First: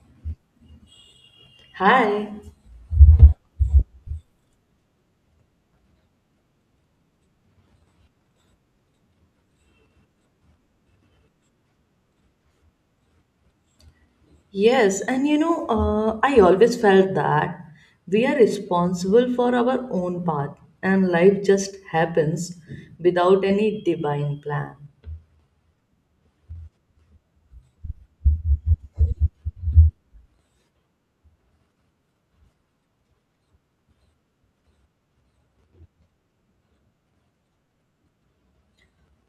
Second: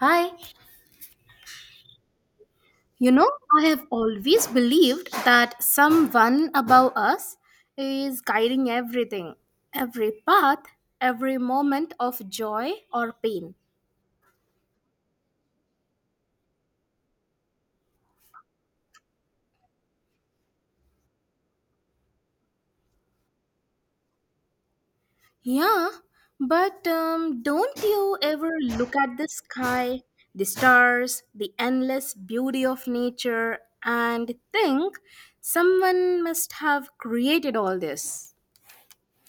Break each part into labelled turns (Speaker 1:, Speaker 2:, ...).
Speaker 1: Hi,
Speaker 2: Hi.
Speaker 1: you know, I have always believed that someone above us is guiding everything, every path, every moment of joy or pain.
Speaker 2: Yes, and I always felt that we are responsible for our own path and life just happens without any divine plan.
Speaker 1: Yeah, but don't you ever look at the sky, the stars, the endless beauty of nature, and think someone must have created all this?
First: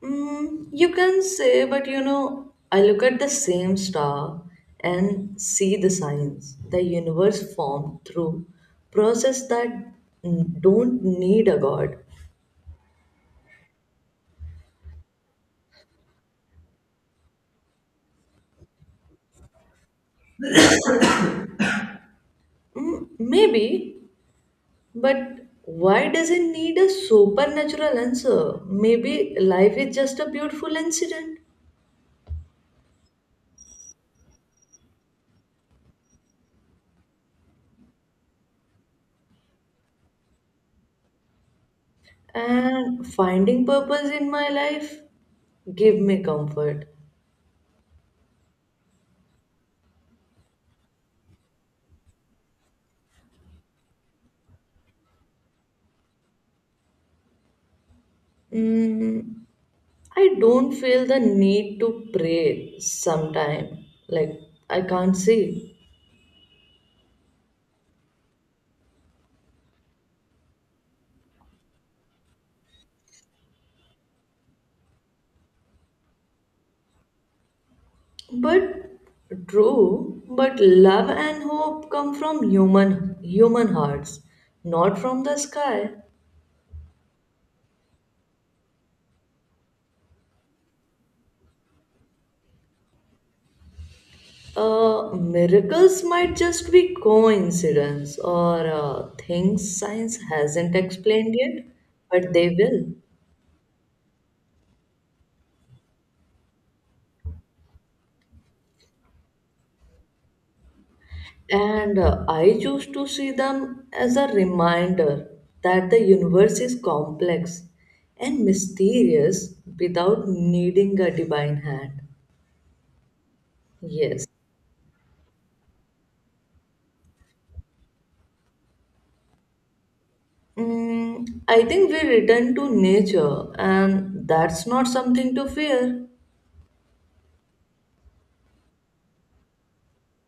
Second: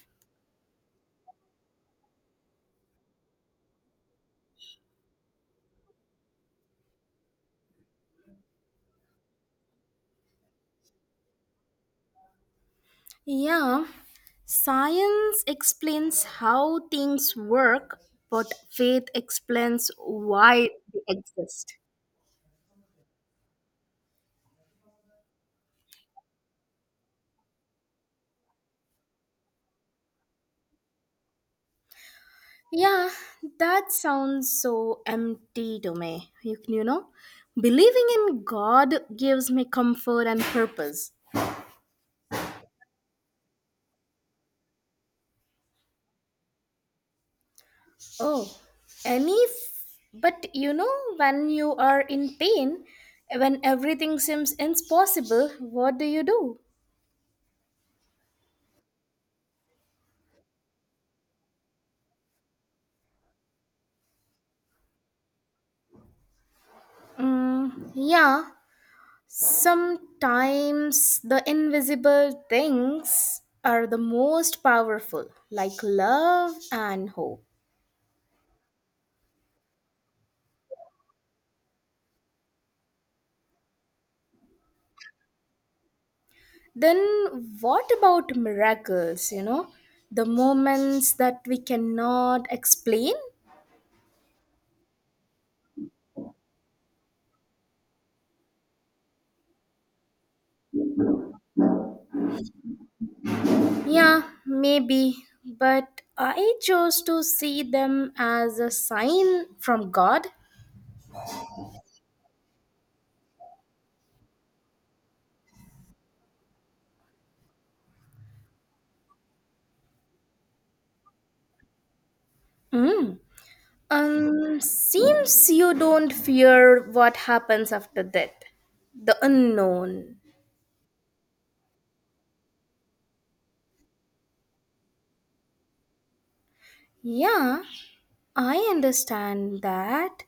Speaker 2: You can say, but I look at the same star and see the signs the universe formed through process that don't need a god.
Speaker 1: Yeah, science explains how things work, but faith explains why they exist.
Speaker 2: Maybe, but why does it need a supernatural answer? Maybe life is just a beautiful incident,
Speaker 1: Yeah, that sounds so empty to me. You know, believing in God gives me comfort and purpose.
Speaker 2: and finding purpose in my life give me comfort.
Speaker 1: Oh, any. But you know, when you are in pain, when everything seems impossible, what do you do?
Speaker 2: Mm, I don't feel the need to pray sometime. Like I can't say.
Speaker 1: Mm, yeah, sometimes the invisible things are the most powerful, like love and hope.
Speaker 2: But true, but love and hope come from human hearts, not from the sky.
Speaker 1: Then, what about miracles? You know, the moments that we cannot explain?
Speaker 2: Miracles might just be coincidence or things science hasn't explained yet, but they will.
Speaker 1: Yeah, maybe, but I chose to see them as a sign from God.
Speaker 2: And I choose to see them as a reminder that the universe is complex and mysterious without needing a divine hand.
Speaker 1: Mm.
Speaker 2: Yes.
Speaker 1: Seems you don't fear what happens after death, the unknown.
Speaker 2: I think we return to nature, and that's not something to fear.
Speaker 1: Yeah, I understand that.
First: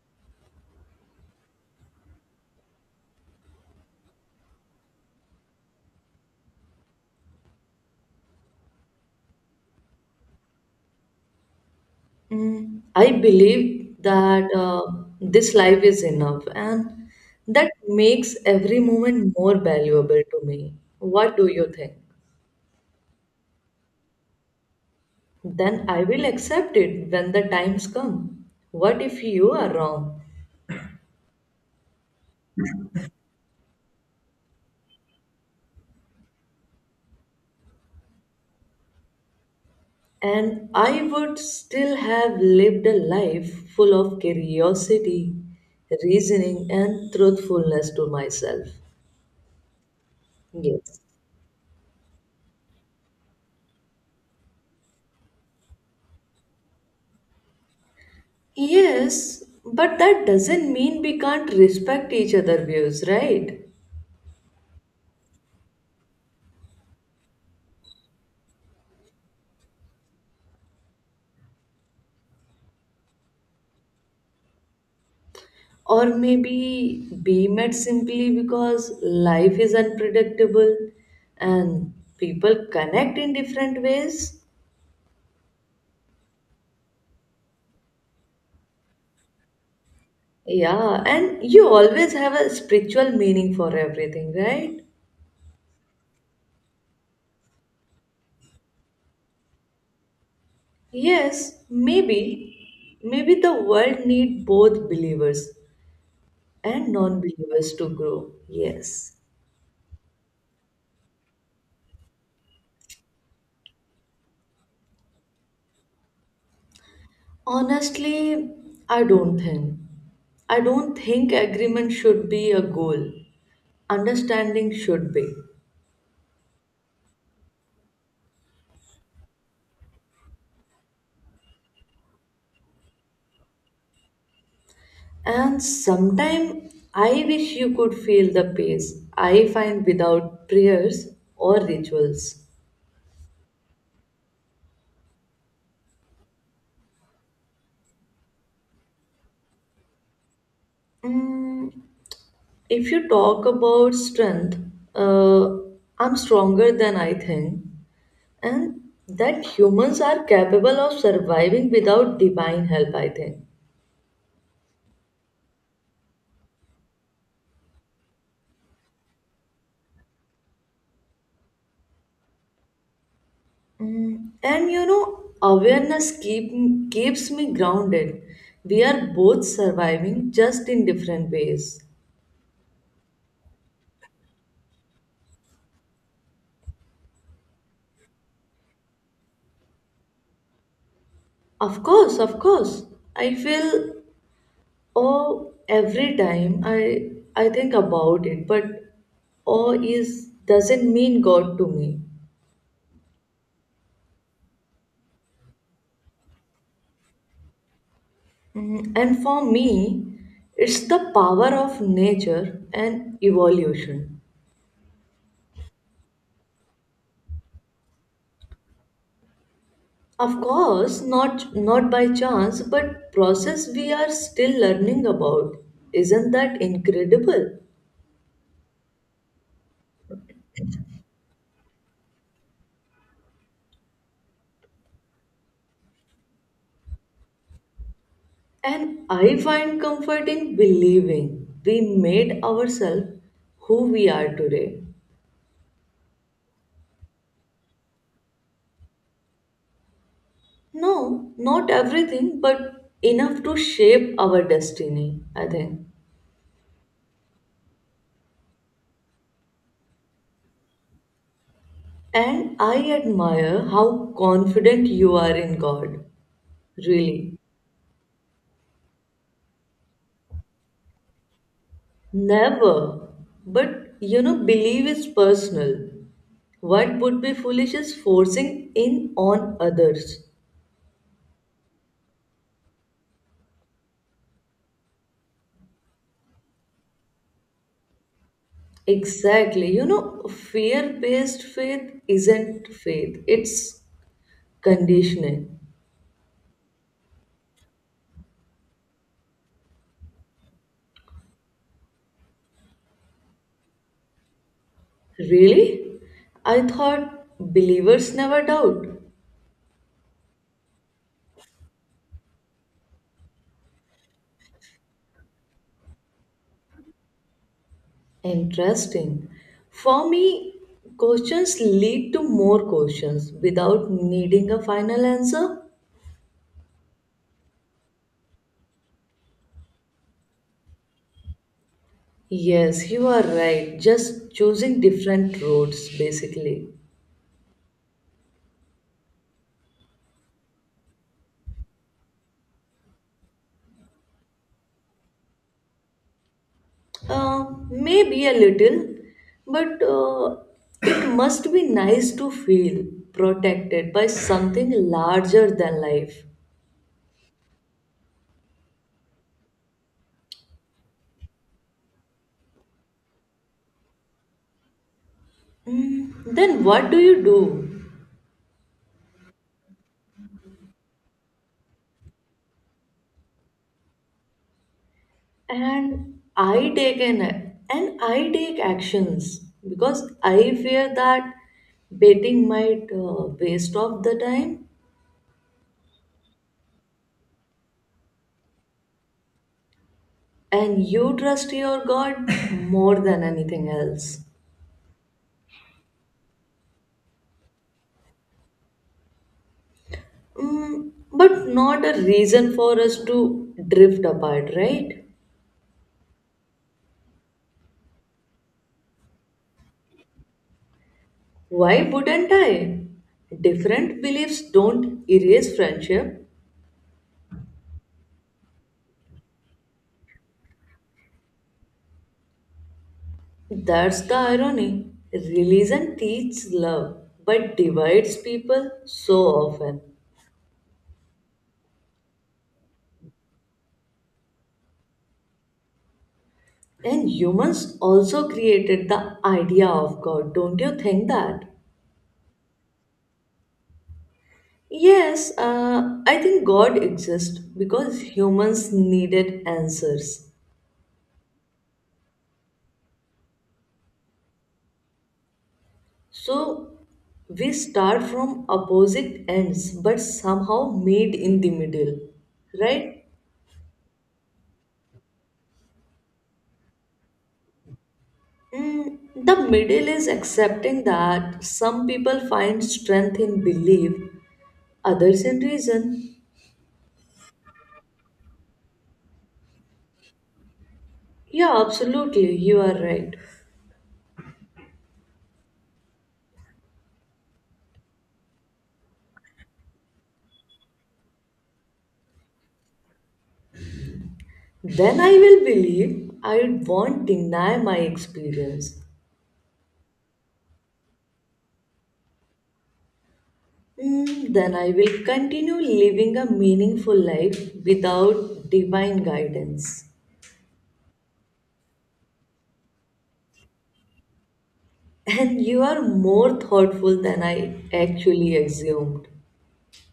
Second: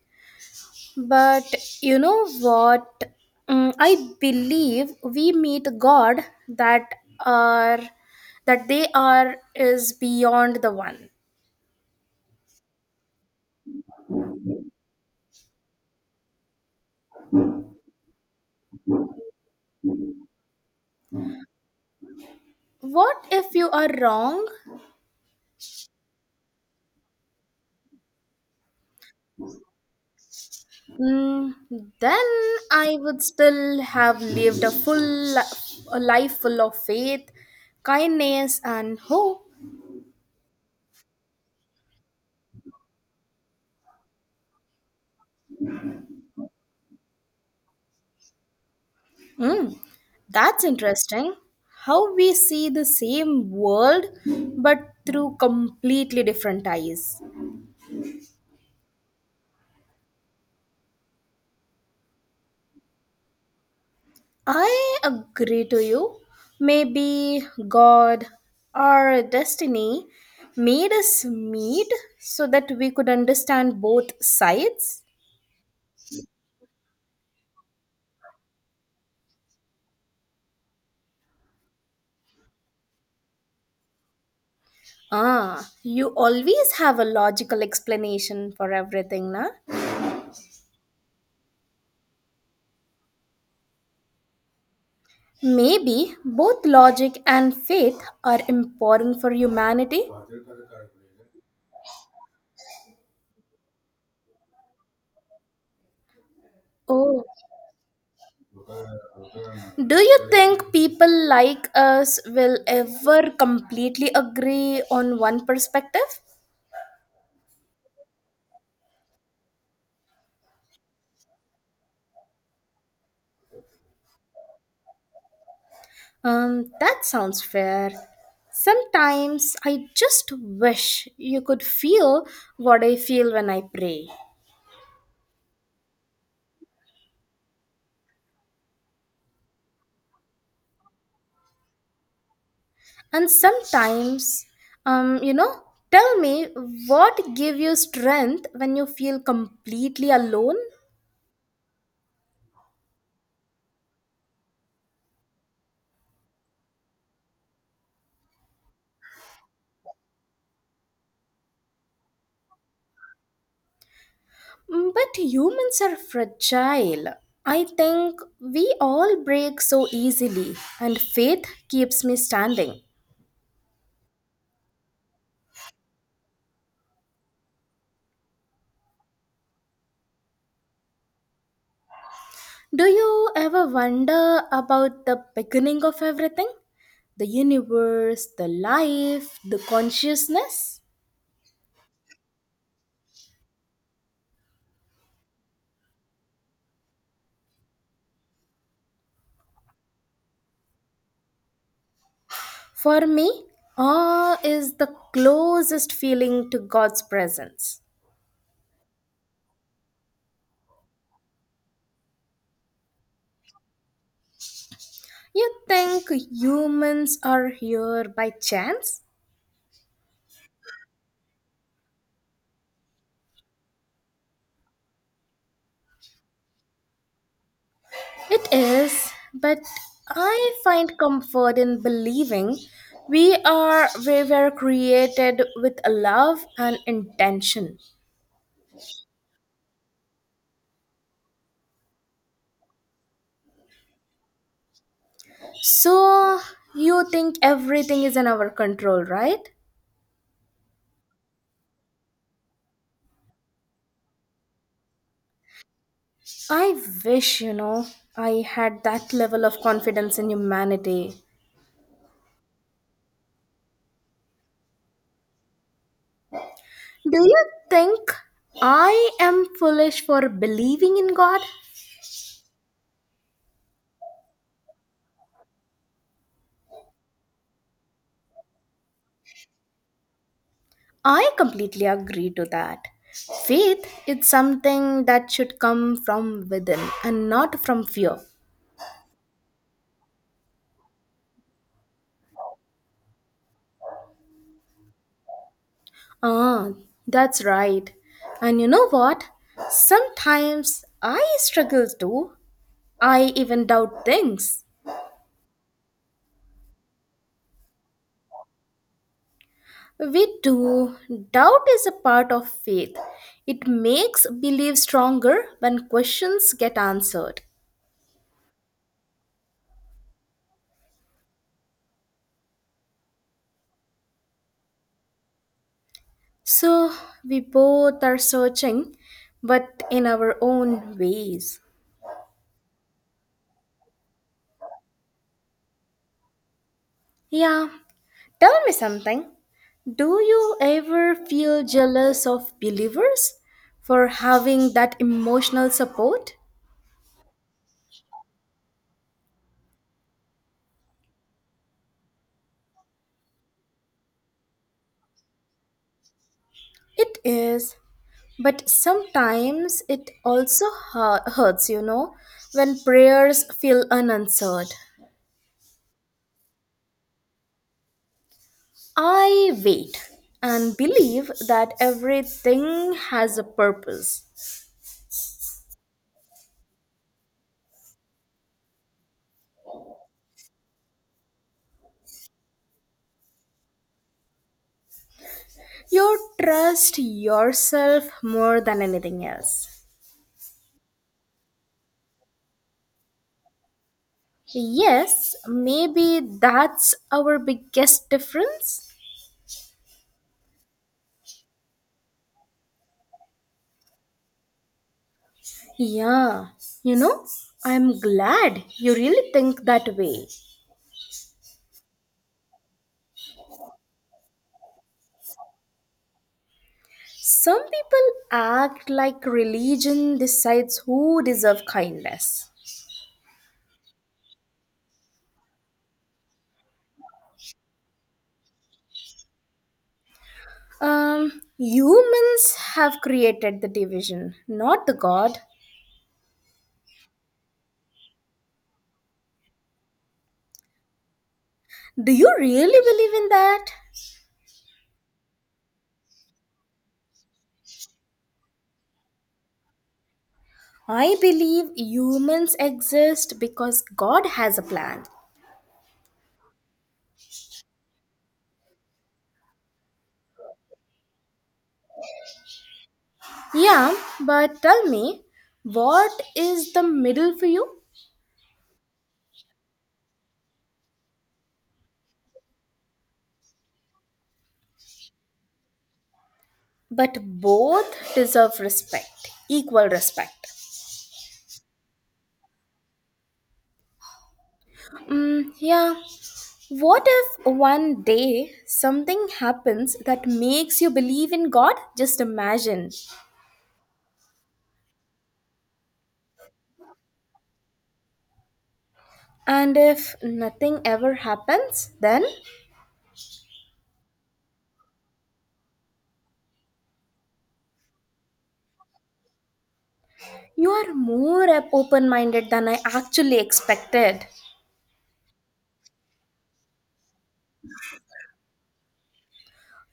Speaker 1: But you know what? Mm, I believe we meet God that are that they are is beyond the one.
Speaker 2: I believe that this life is enough, and that makes every moment more valuable to me. What do you think?
Speaker 1: What if you are wrong?
Speaker 2: Then I will accept it when the times come. What if you are wrong?
Speaker 1: Mm, then I would still have lived a a life full of faith, kindness, and hope.
Speaker 2: And I would still have lived a life full of curiosity, reasoning, and truthfulness to myself.
Speaker 1: Hmm, that's
Speaker 2: Yes.
Speaker 1: interesting. How we see the same world but through completely different eyes.
Speaker 2: Yes, but that doesn't mean we can't respect each other views, right?
Speaker 1: I agree to you. Maybe God or destiny made us meet so that we could understand both sides.
Speaker 2: Or maybe be met simply because life is unpredictable and people connect in different ways.
Speaker 1: Ah, you always have a logical explanation for everything, na?
Speaker 2: Yeah, and you always have a spiritual meaning for everything, right?
Speaker 1: Maybe both logic and faith are important for humanity.
Speaker 2: Yes, maybe. Maybe the world need both believers and
Speaker 1: Oh.
Speaker 2: non-believers to grow. Yes.
Speaker 1: Do you think people like us will ever completely agree on one perspective?
Speaker 2: Honestly, I don't think. I don't think agreement should be a goal. Understanding should be.
Speaker 1: That sounds fair. Sometimes I just wish you could feel what I feel when I pray.
Speaker 2: And sometimes I wish you could feel the pace I find without prayers or rituals.
Speaker 1: And sometimes, um, you know, tell me what give you strength when you feel completely alone?
Speaker 2: Mm, if you talk about strength, uh, I'm stronger than I think, and that humans are capable of surviving without divine help, I think.
Speaker 1: Mm, but humans are fragile. I think we all break so easily, and faith keeps me standing.
Speaker 2: And awareness keeps me grounded. We are both surviving just in different ways.
Speaker 1: Do you ever wonder about the beginning of everything? The universe, the life, the consciousness?
Speaker 2: Of course, of course. I feel. Oh, every time I think about it, but awe is doesn't mean God to me.
Speaker 1: For me, awe is the closest feeling to God's presence.
Speaker 2: And for me, it's the power of nature and evolution.
Speaker 1: You think humans are here by chance?
Speaker 2: Of course, not by chance, but process we are still learning about. Isn't that incredible?
Speaker 1: It is, but I find comfort in believing we were created with love and intention.
Speaker 2: And I find comfort in believing we made ourselves who we are today.
Speaker 1: So you think everything is in our control, right?
Speaker 2: No, not everything, but enough to shape our destiny, I think.
Speaker 1: I wish, you know, I had that level of confidence in humanity.
Speaker 2: And I admire how confident you are in God,
Speaker 1: Do
Speaker 2: really.
Speaker 1: you think I am foolish for believing in God?
Speaker 2: Never. But belief is personal. What would be foolish is forcing in on others.
Speaker 1: I completely agree to that. Faith is something that should come from within and not from fear.
Speaker 2: Exactly. Fear based faith isn't faith, it's conditioning.
Speaker 1: Ah, that's right. And you know what? Sometimes I struggle too. I even doubt things.
Speaker 2: Really? I thought believers never doubt.
Speaker 1: We do. Doubt is a part of faith. It makes belief stronger when questions get answered.
Speaker 2: Interesting. For me, questions lead to more questions without needing a final answer.
Speaker 1: So we both are searching, but in our own ways.
Speaker 2: Yes, you are right. Just choosing different roads, basically.
Speaker 1: Yeah, tell me something. Do you ever feel jealous of believers for having that emotional support?
Speaker 2: Uh, Maybe a little, but it must be nice to feel protected by something larger than life.
Speaker 1: It is, but sometimes it also hurts, you know, when prayers feel unanswered.
Speaker 2: Then what do you do?
Speaker 1: I wait and believe that everything has a purpose.
Speaker 2: and i take an and I take actions because I fear that betting might waste off the time.
Speaker 1: You trust yourself more than anything else.
Speaker 2: And you trust your god more than anything else.
Speaker 1: Yes, maybe that's our biggest difference.
Speaker 2: But not a reason for us to drift apart, right?
Speaker 1: Yeah, you know, I'm glad you really think that way.
Speaker 2: Why wouldn't I? Different beliefs don't erase friendship.
Speaker 1: Some people act like religion decides who deserve kindness.
Speaker 2: That's the irony. Religion teaches love but divides people so often.
Speaker 1: Humans have created the division, not the God.
Speaker 2: And humans also created the idea of God, don't you think that?
Speaker 1: Do you really believe in that?
Speaker 2: Yes, I think God exists because humans needed answers.
Speaker 1: I believe humans exist because God has a plan.
Speaker 2: So we start from opposite ends but somehow meet in the middle, right?
Speaker 1: Yeah, but tell me, what is the middle for you?
Speaker 2: The middle is accepting that some people find strength in belief, others in reason.
Speaker 1: But both deserve respect, equal respect.
Speaker 2: Yeah, absolutely, you are right.
Speaker 1: Mm, yeah. What if one day something happens that makes you believe in God? Just imagine.
Speaker 2: Then I will believe. I won't deny my experience.
Speaker 1: And if nothing ever happens, then
Speaker 2: Hmm, then I will continue living a meaningful life without divine guidance.
Speaker 1: you are more open minded than I actually expected.
Speaker 2: And you are more thoughtful than I actually assumed.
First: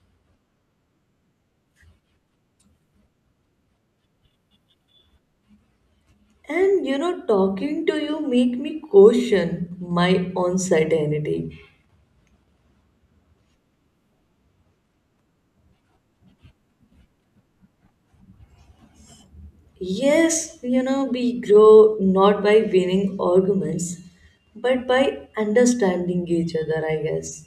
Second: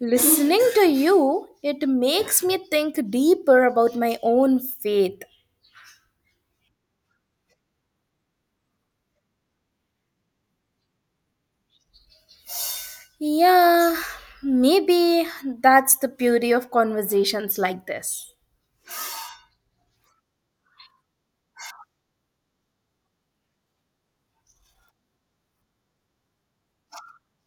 Speaker 1: Listening to you, it makes me think deeper about my own faith.
Speaker 2: And talking to you make me question my own certainty.
Speaker 1: Yeah, maybe that's the beauty of conversations like this.
Speaker 2: Yes, we grow not by winning arguments, but by understanding each other, I guess.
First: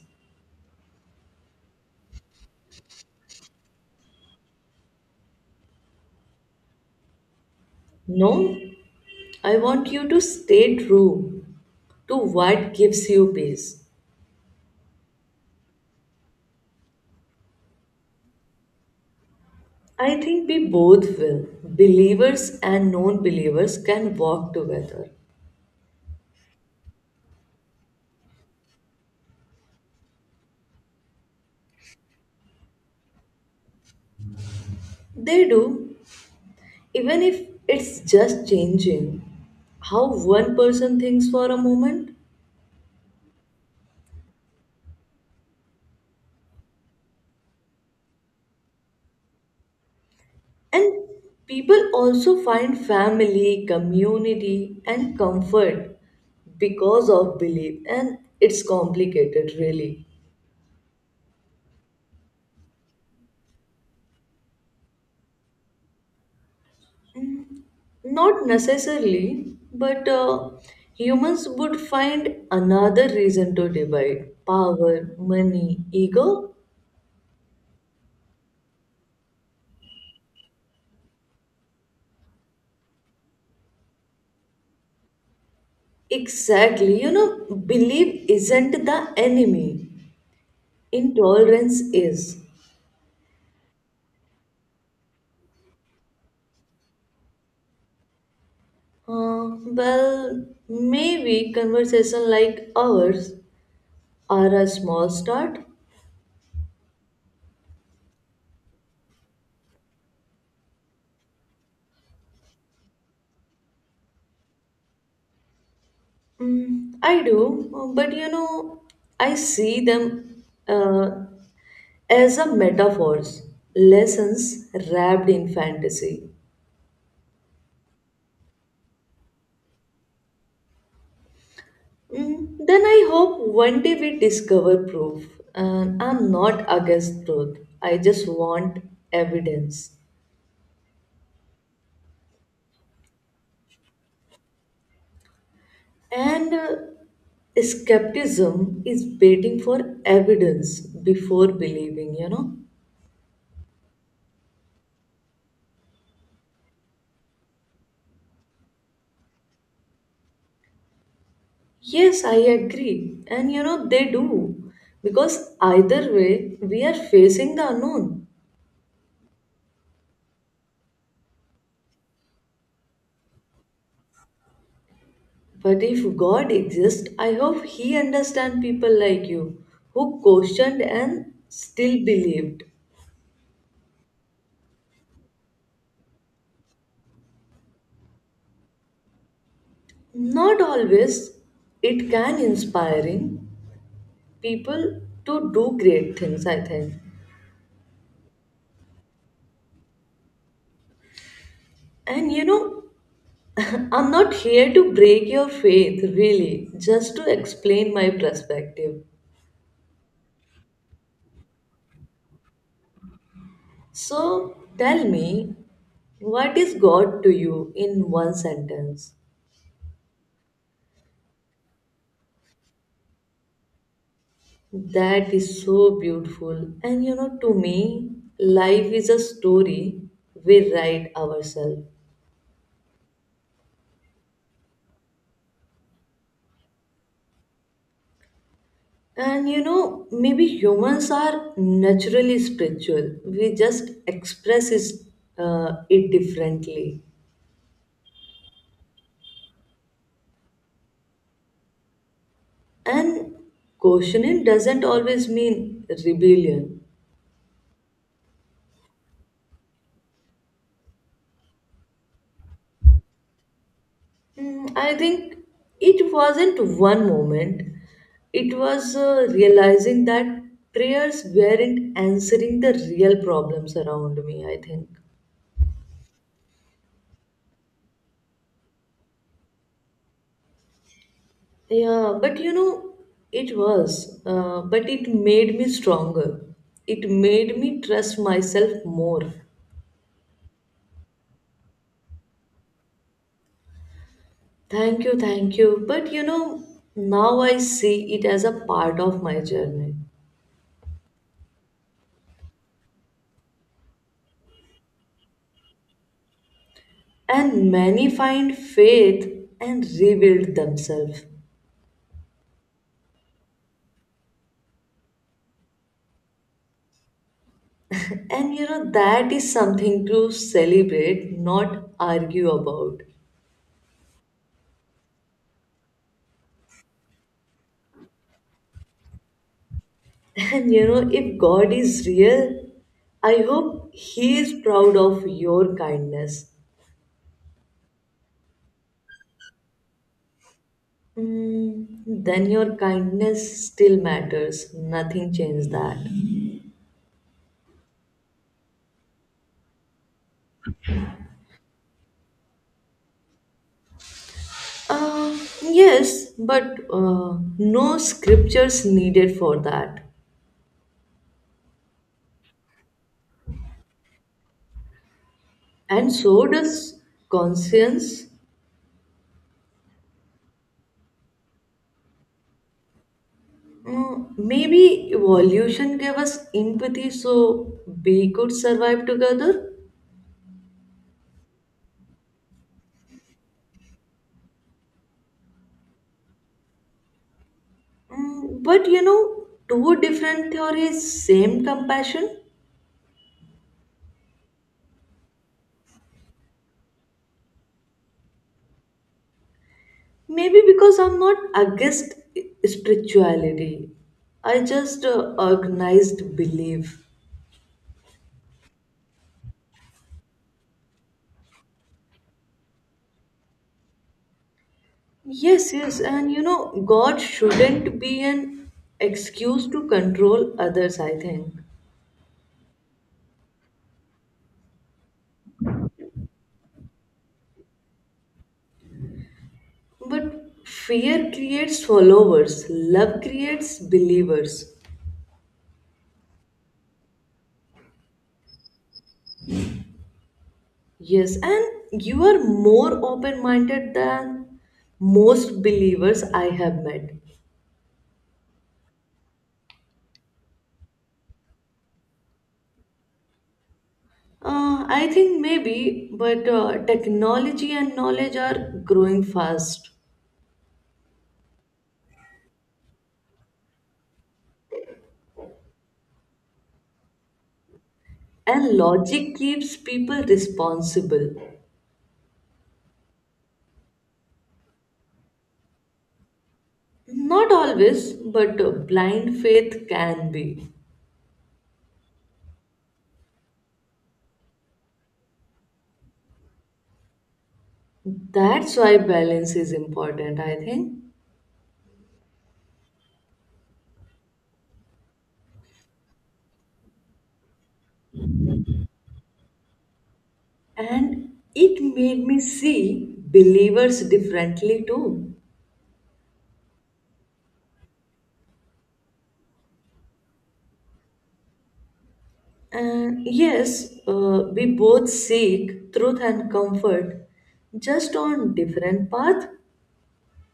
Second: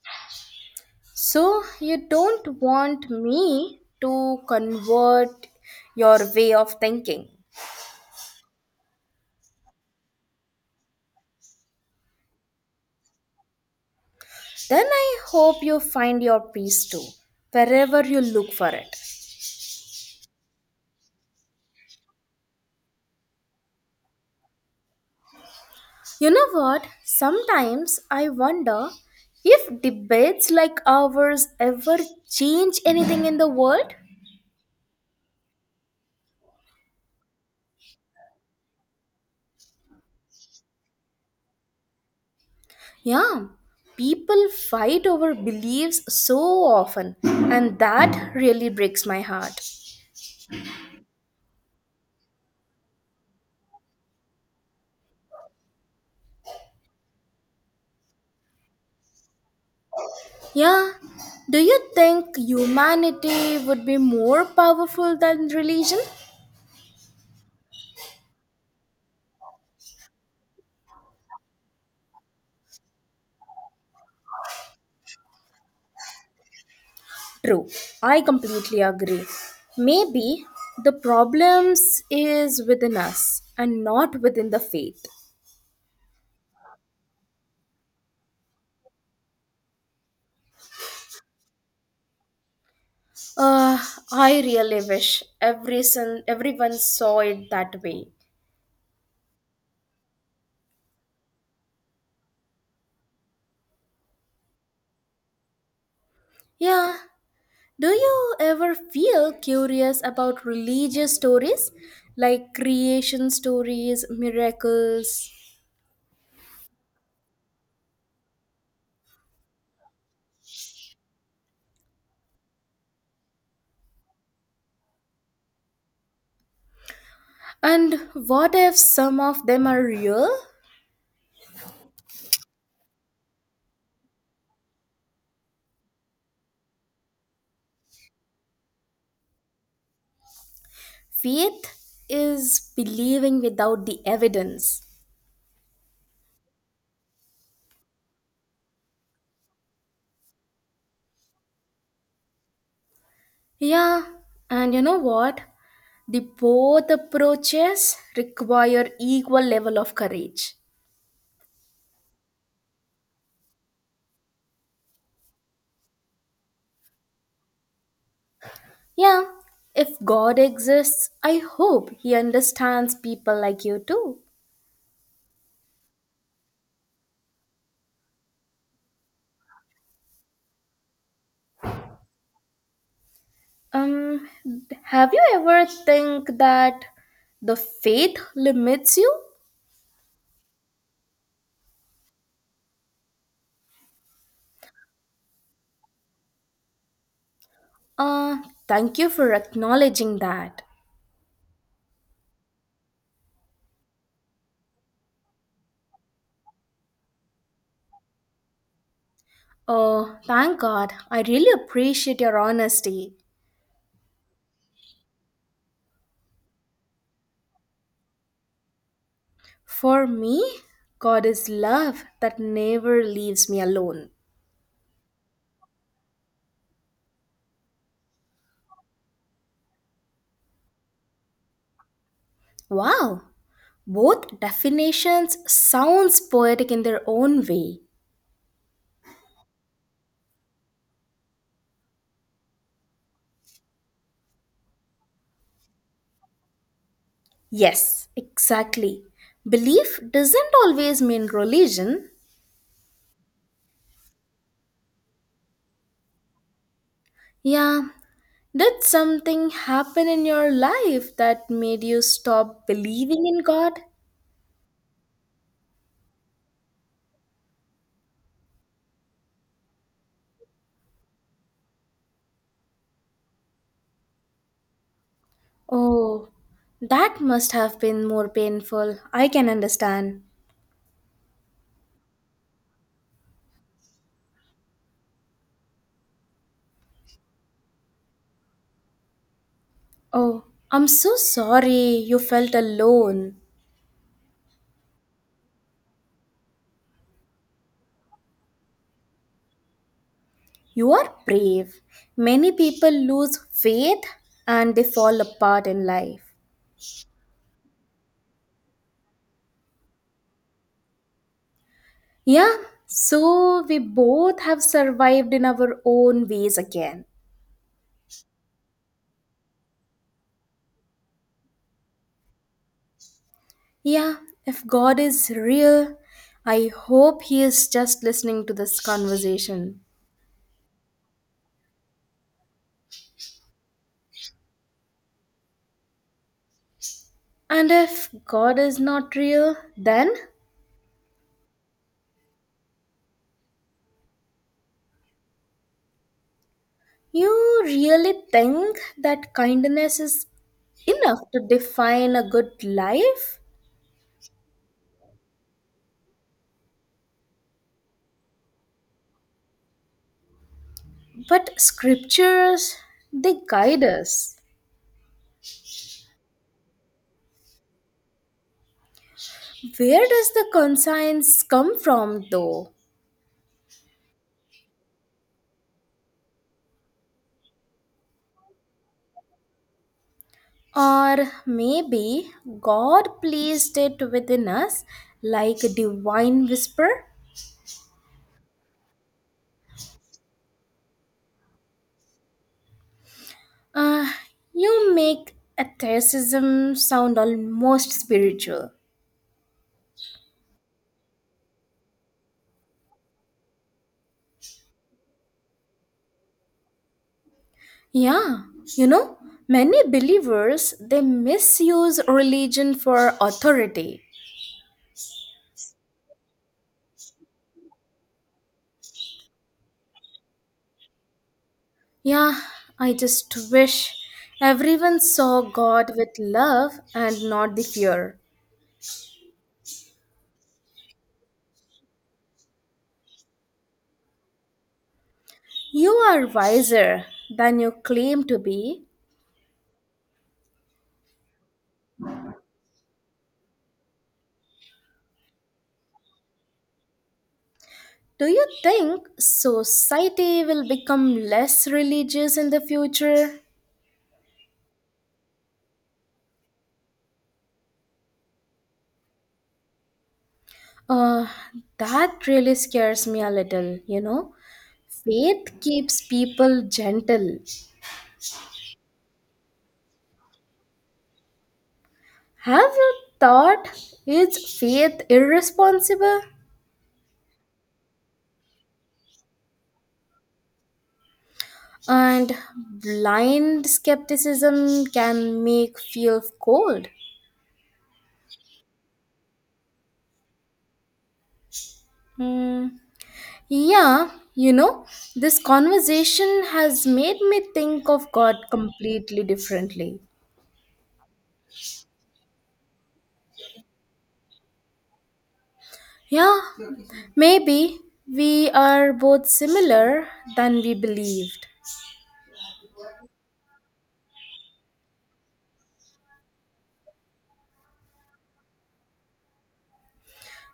Speaker 1: So, you don't want me to convert your way of thinking.
Speaker 2: No? I want you to stay true to what gives you peace.
Speaker 1: Then I hope you find your peace too, wherever you look for it.
Speaker 2: I think we both will. Believers and non believers can walk together.
Speaker 1: You know what? Sometimes I wonder if debates like ours ever change anything in the world.
Speaker 2: They do, even if it's just changing how one person thinks for a moment.
Speaker 1: Yeah, people fight over beliefs so often, and that really breaks my heart.
Speaker 2: And people also find family, community, and comfort because of belief, and it's complicated, really.
Speaker 1: Yeah, do you think humanity would be more powerful than religion?
Speaker 2: Not necessarily, but humans would find another reason to divide power, money, ego.
Speaker 1: True, I completely agree. Maybe the problems is within us and not within the faith.
Speaker 2: Exactly, belief isn't the enemy, intolerance is.
Speaker 1: Uh, I really wish every son, everyone saw it that way.
Speaker 2: Well, maybe conversation like ours are a small start.
Speaker 1: Yeah, do you ever feel curious about religious stories like creation stories, miracles?
Speaker 2: I do, but I see them uh, as a metaphors, lessons wrapped in fantasy.
Speaker 1: And what if some of them are real?
Speaker 2: Then I hope one day we discover proof. And I'm not against truth. I just want evidence.
Speaker 1: Faith is believing without the evidence.
Speaker 2: And skepticism is waiting for evidence before believing, you know?
Speaker 1: Yeah, and you know what? The both approaches require equal level of courage.
Speaker 2: Yes, I agree. And they do. Because either way, we are facing the unknown.
Speaker 1: Yeah, if God exists, I hope He understands people like you too.
Speaker 2: But if God exists, I hope He understands people like you who questioned and still believed.
Speaker 1: Um, have you ever think that the faith limits you?
Speaker 2: Not always, it can inspiring people to do great things, I think.
Speaker 1: Uh, Thank you for acknowledging that.
Speaker 2: And I'm not here to break your faith, really, just to explain my perspective.
Speaker 1: Oh, thank God. I really appreciate your honesty.
Speaker 2: So tell me, what is God to you in one sentence?
Speaker 1: For me, God is love that never leaves me alone.
Speaker 2: That is so beautiful. And to me, life is a story we write ourselves.
Speaker 1: Wow, both definitions sounds poetic in their own way.
Speaker 2: And maybe humans are naturally spiritual. We just express it differently.
Speaker 1: Yes, exactly. Belief doesn't always mean religion.
Speaker 2: And questioning doesn't always mean rebellion.
Speaker 1: Yeah, did something happen in your life that made you stop believing in God?
Speaker 2: I think it wasn't one moment. It was realizing that prayers weren't answering the real problems around me, I think.
Speaker 1: Oh, that must have been more painful. I can understand.
Speaker 2: Yeah, but it was. But it made me stronger. It made me trust myself more.
Speaker 1: Oh, I'm so sorry you felt alone.
Speaker 2: Thank you, thank you. But now I see it as a part of my journey.
Speaker 1: You are brave. Many people lose faith and they fall apart in life.
Speaker 2: And many find faith and rebuild themselves.
Speaker 1: Yeah, so we both have survived in our own ways again.
Speaker 2: And that is something to celebrate, not argue about.
Speaker 1: Yeah, if God is real, I hope He is just listening to this conversation.
Speaker 2: And if God is real, I hope He is proud of your kindness.
Speaker 1: And if God is not real, then
Speaker 2: Then your kindness still matters. Nothing changed that.
Speaker 1: you really think that kindness is enough to define a good life?
Speaker 2: Yes, but no scriptures needed for that.
Speaker 1: But scriptures, they guide us.
Speaker 2: And so does conscience.
Speaker 1: Where does the conscience come from, though?
Speaker 2: Maybe evolution gave us empathy so we could survive together.
Speaker 1: Or maybe God placed it within us like a divine whisper?
Speaker 2: But two different theories, same compassion.
Speaker 1: Ah, you make atheism sound almost spiritual.
Speaker 2: Maybe because I'm not against spirituality, I just organized belief.
Speaker 1: Yeah, you know, many believers they misuse religion for authority.
Speaker 2: Yes, yes, and God shouldn't be an excuse to control others, I think.
Speaker 1: Yeah, I just wish everyone saw God with love and not the fear.
Speaker 2: But fear creates followers, love creates believers.
Speaker 1: You are wiser than you claim to be.
Speaker 2: Yes, and you are more open minded than most believers I have met.
Speaker 1: Do you think society will become less religious in the future?
Speaker 2: I think maybe, but technology and knowledge are growing fast,
Speaker 1: Uh, that really scares me a little, you know. Faith keeps people gentle.
Speaker 2: and logic keeps people responsible.
Speaker 1: Have you thought is faith irresponsible?
Speaker 2: Not always, but blind faith can be.
Speaker 1: And blind skepticism can make feel cold.
Speaker 2: That's why balance is important, I think.
Speaker 1: Hmm. Yeah, you know, this conversation has made me think of God completely differently.
Speaker 2: And it made me see believers differently too.
Speaker 1: Yeah, maybe we are both similar than we believed.
Speaker 2: And yes, we both seek truth and comfort, just on different path.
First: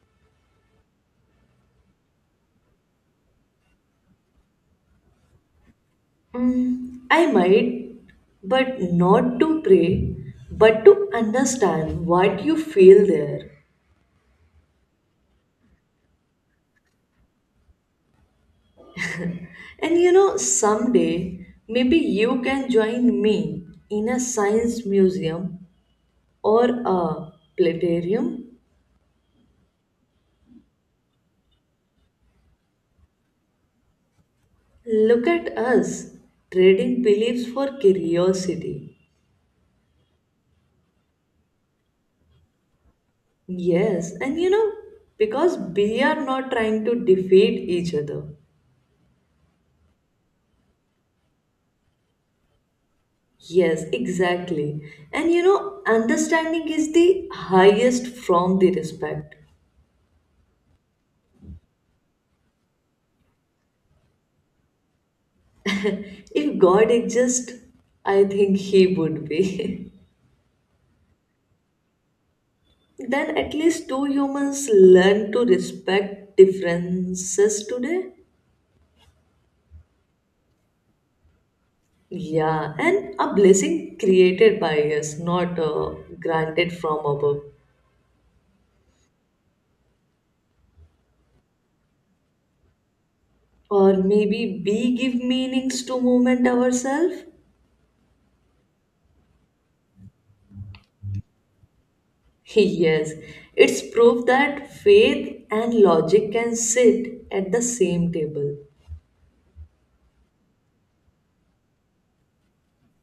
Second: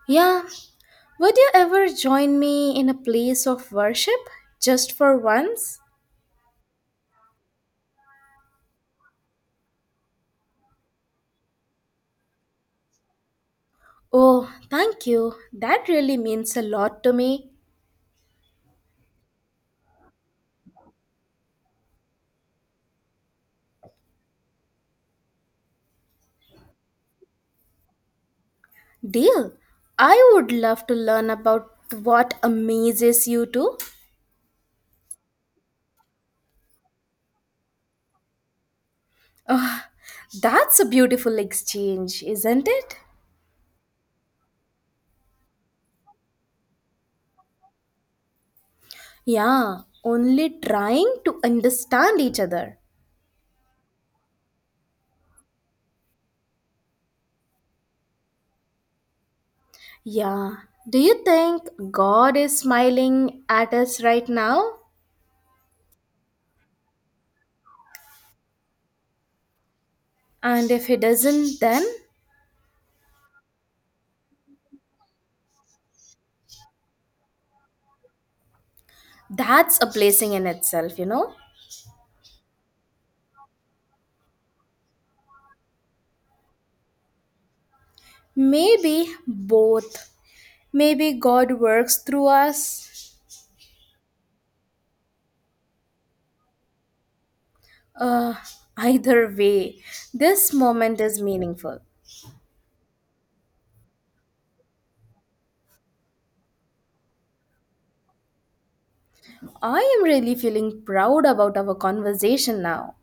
Speaker 1: Yeah, would you ever join me in a place of worship just for once?
Speaker 2: I might, but not to pray, but to understand what you feel there.
Speaker 1: Oh, thank you. That really means a lot to me.
Speaker 2: And someday maybe you can join me in a science museum or a planetarium.
Speaker 1: Deal. I would love to learn about what amazes you too.
Speaker 2: Look at us trading beliefs for curiosity.
Speaker 1: That's a beautiful exchange, isn't it?
Speaker 2: Yes, and because we are not trying to defeat each other.
Speaker 1: Yeah, only trying to understand each other.
Speaker 2: Yes, exactly. And understanding is the highest from the respect.
Speaker 1: Yeah. Do you think God is smiling at us right now?
Speaker 2: If God exists, I think He would be.
Speaker 1: And if He doesn't, then?
Speaker 2: Then at least two humans learn to respect differences today.
Speaker 1: That's a blessing in itself, you know.
Speaker 2: Yeah, and a blessing created by us, not granted from above.
Speaker 1: Maybe both. Maybe God works through us.
Speaker 2: Or maybe we give meanings to movement ourselves?
Speaker 1: Uh, Either way, this moment is meaningful.
Speaker 2: Yes, it's proof that faith and logic can sit at the same table.
Speaker 1: I am really feeling proud about our conversation now.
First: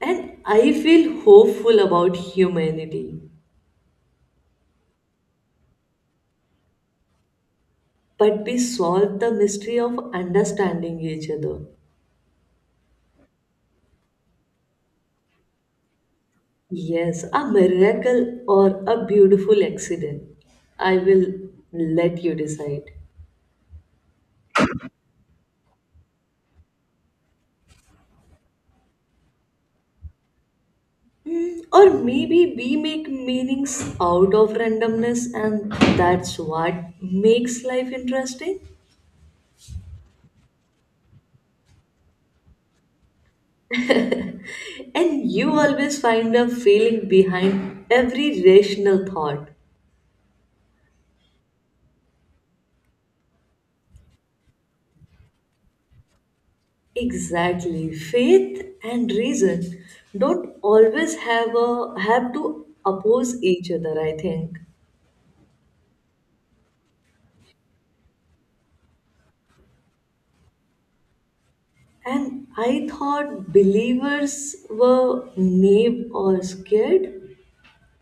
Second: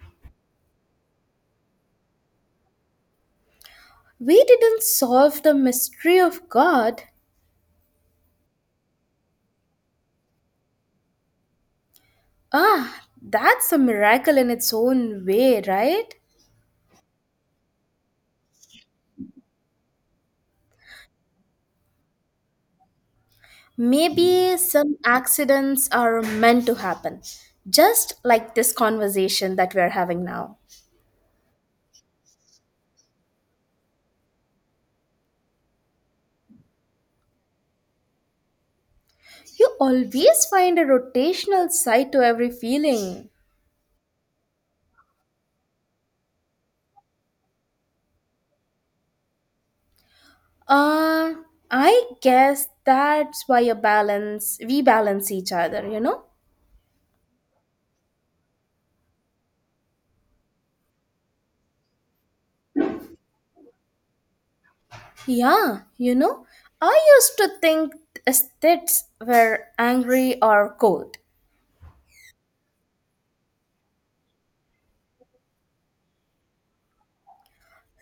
Speaker 2: And I feel hopeful about humanity.
Speaker 1: We didn't solve the mystery of God.
Speaker 2: But we solve the mystery of understanding each other.
Speaker 1: Ah, that's a miracle in its own way, right?
Speaker 2: Yes, a miracle or a beautiful accident. I will let you decide.
Speaker 1: Maybe some accidents are meant to happen, just like this conversation that we're having now.
Speaker 2: Or maybe we make meanings out of randomness, and that's what makes life interesting.
Speaker 1: You always find a rotational side to every feeling.
Speaker 2: And you always find a feeling behind every rational thought.
Speaker 1: Uh, I guess that's why we balance each other, you know?
Speaker 2: Exactly. Faith and reason don't always have to oppose each other, I think.
Speaker 1: Yeah, you know, I used to think aesthets were angry or cold.
Speaker 2: And I thought believers were naive or scared.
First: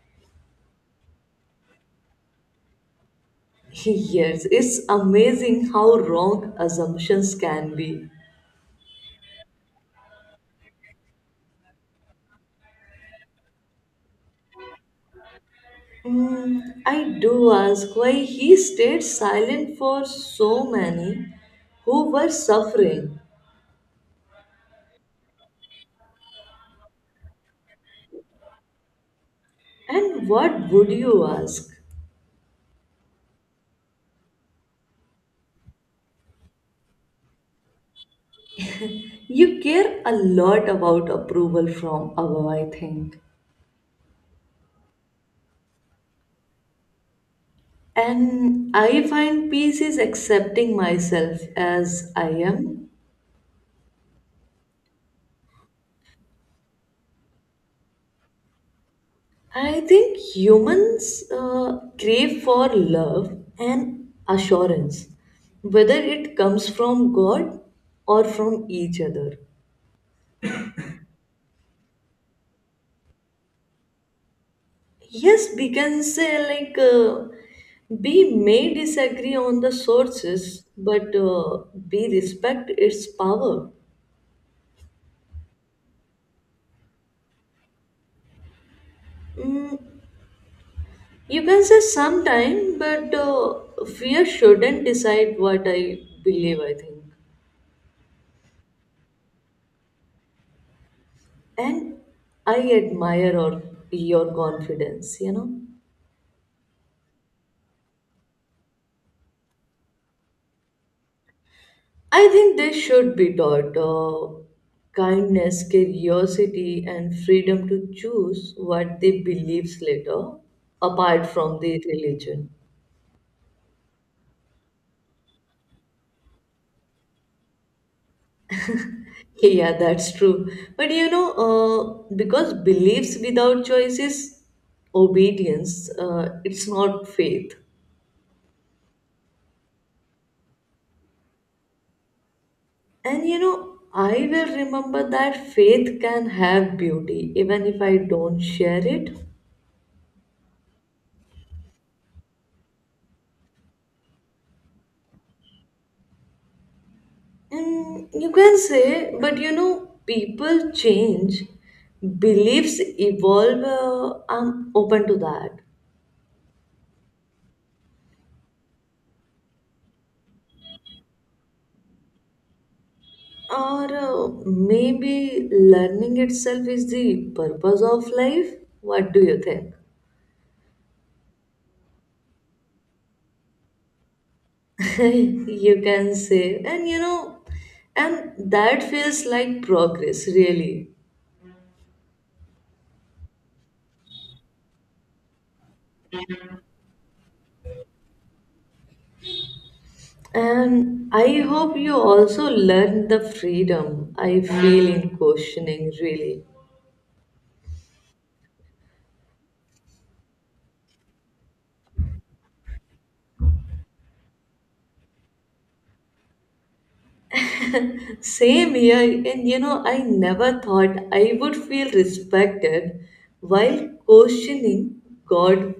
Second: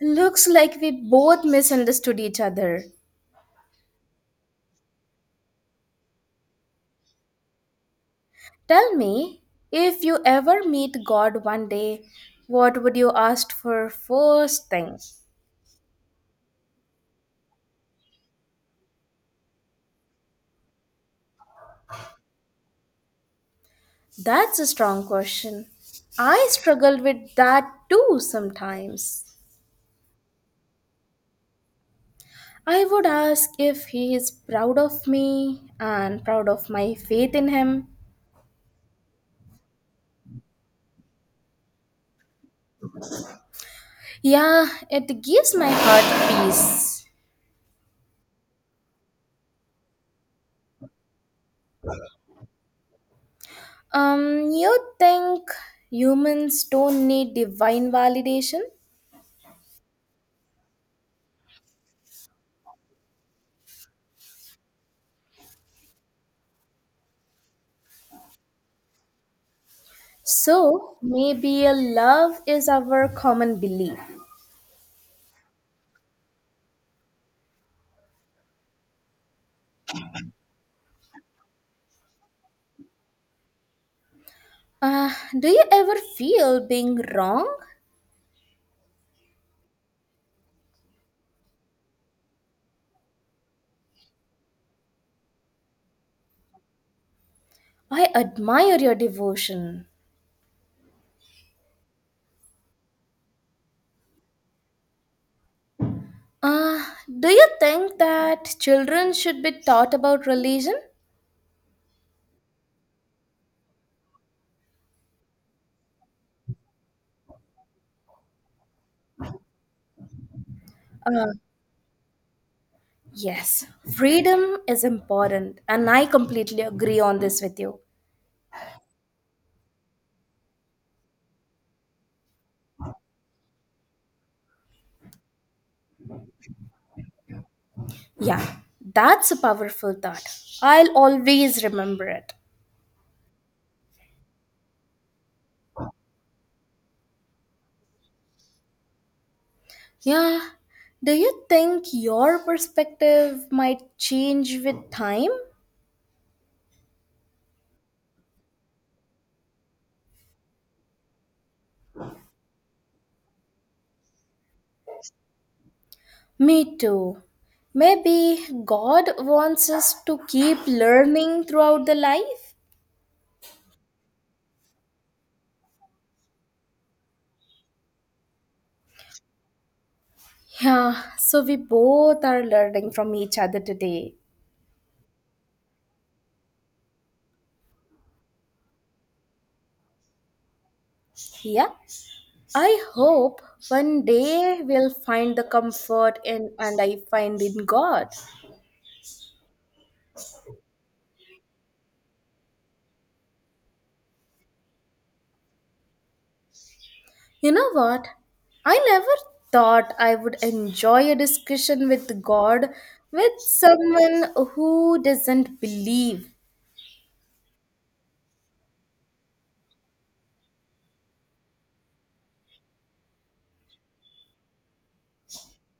Speaker 1: Looks like we both misunderstood each other.
Speaker 2: Yes, it's amazing how wrong assumptions can be.
Speaker 1: Tell me, if you ever meet God one day, what would you ask for first thing?
Speaker 2: Hmm, I do ask why he stayed silent for so many who were suffering.
Speaker 1: That's a strong question. I struggle with that too sometimes.
Speaker 2: And what would you ask?
Speaker 1: I would ask if he is proud of me and proud of my faith in him.
Speaker 2: You care a lot about approval from above, I think.
Speaker 1: Yeah, it gives my heart peace.
Speaker 2: And I find peace is accepting myself as I am.
Speaker 1: You think humans don't need divine validation?
Speaker 2: I think humans crave for love and assurance, whether it comes from God or from each other.
Speaker 1: So maybe a love is our common belief.
Speaker 2: Yes, we can say like we may disagree on the sources, but we respect its power.
Speaker 1: Uh, do you ever feel being wrong?
Speaker 2: Mm, you can say sometime, but fear shouldn't decide what I believe. I think.
Speaker 1: I admire your devotion.
Speaker 2: And I admire or your confidence.
Speaker 1: Uh, do you think that children should be taught about religion?
Speaker 2: I think they should be taught kindness, curiosity, and freedom to choose what they believe later, apart
Speaker 1: Uh,
Speaker 2: from the religion.
Speaker 1: yes, freedom is important, and I completely agree on this with you.
Speaker 2: Yeah, that's true. But because beliefs without choice is obedience, it's not faith.
Speaker 1: Yeah, that's a powerful thought. I'll always remember it.
Speaker 2: And I will remember that faith can have beauty even if I don't share it.
Speaker 1: Yeah, do you think your perspective might change with time?
Speaker 2: You can say, but people change, beliefs evolve. I'm open to that.
Speaker 1: Me too. Maybe God wants us to keep learning throughout the life.
Speaker 2: Or maybe learning itself is the purpose of life. What do you think?
Speaker 1: Yeah, so we both are learning from each other today.
Speaker 2: You can say, and that feels like progress, really.
Speaker 1: Yeah, I hope one day we'll find the comfort in and I find in God.
Speaker 2: And I hope you also learn the freedom I feel in questioning, really.
Speaker 1: You know what? I never thought I would enjoy a discussion with God with someone who doesn't believe.
Speaker 2: Same here, and I never thought I would feel respected while questioning God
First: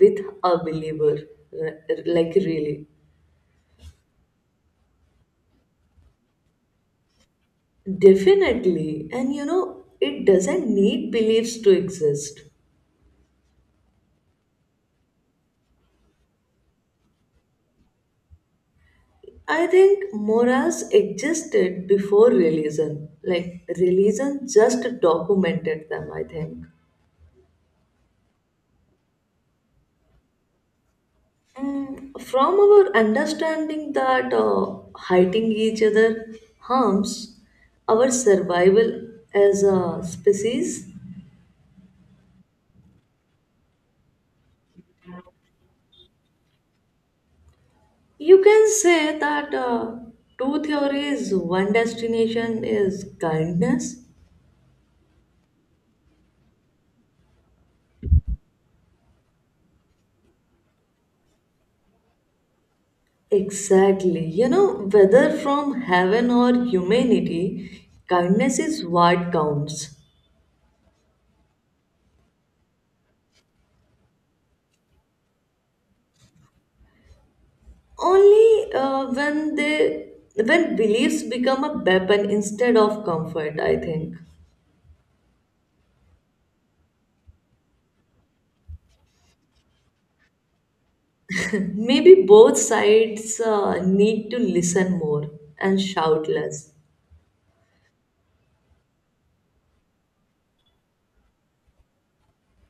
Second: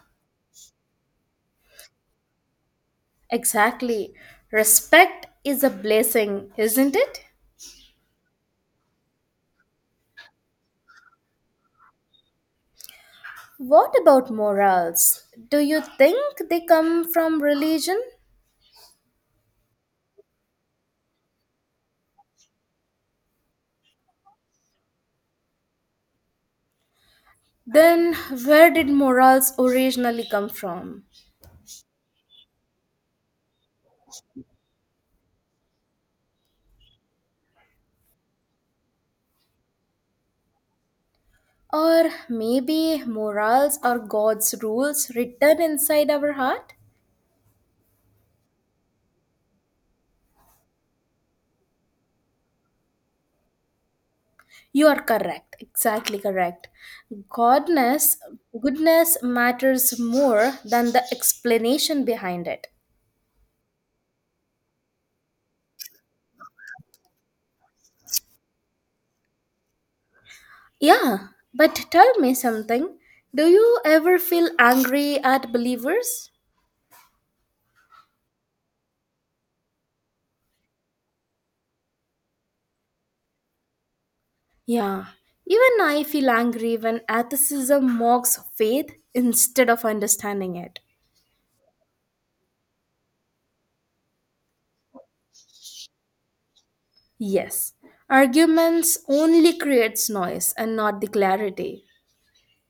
Speaker 2: with a believer, like really.
Speaker 1: Exactly. Respect is a blessing, isn't it?
Speaker 2: Definitely, and it doesn't need beliefs to exist.
Speaker 1: What about morals? Do you think they come from religion?
Speaker 2: I think morals existed before religion, like religion just documented them, I think.
Speaker 1: Then, where did morals originally come from?
Speaker 2: From our understanding that hiding each other harms our survival as a species.
Speaker 1: Or maybe morals are God's rules written inside our heart?
Speaker 2: You can say that two theories, one destination is kindness.
Speaker 1: You are correct, exactly correct. Godness, goodness matters more than the explanation behind it.
Speaker 2: Exactly. Whether from heaven or humanity, kindness is what counts.
Speaker 1: Yeah, but tell me something. Do you ever feel angry at believers?
Speaker 2: Only when they when beliefs become a weapon instead of comfort, I think.
Speaker 1: Yeah, even I feel angry when atheism mocks faith instead of understanding it.
Speaker 2: Maybe both sides need to listen more and shout less.
Speaker 1: Yes, arguments only creates noise and not the clarity.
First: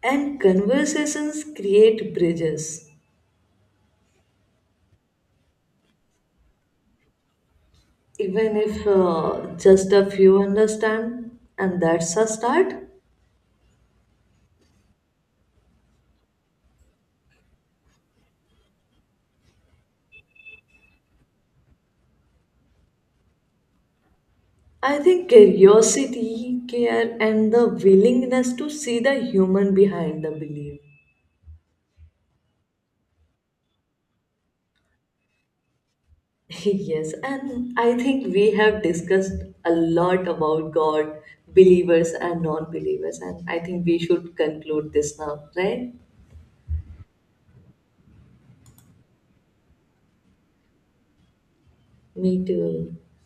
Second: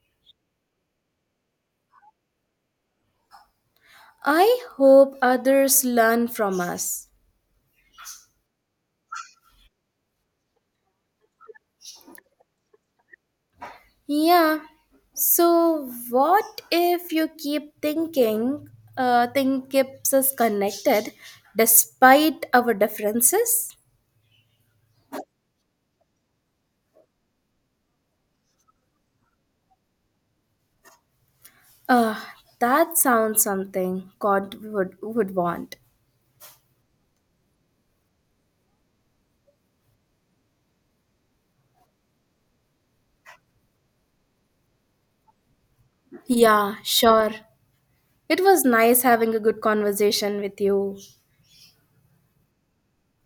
Speaker 2: And conversations create bridges,
Speaker 1: I hope others learn from us.
Speaker 2: even if just a few understand, and that's a start.
Speaker 1: Yeah. So what if you keep thinking thing keeps us connected despite our differences?
Speaker 2: I think curiosity, care, and the willingness to see the human behind the belief.
Speaker 1: Uh that sounds something God would want.
Speaker 2: Yes, and I think we have discussed a lot about God, believers, and non believers, and I think we should conclude this now, right?
Speaker 1: Yeah, sure. It was nice having a good conversation with you.
Speaker 2: Me too.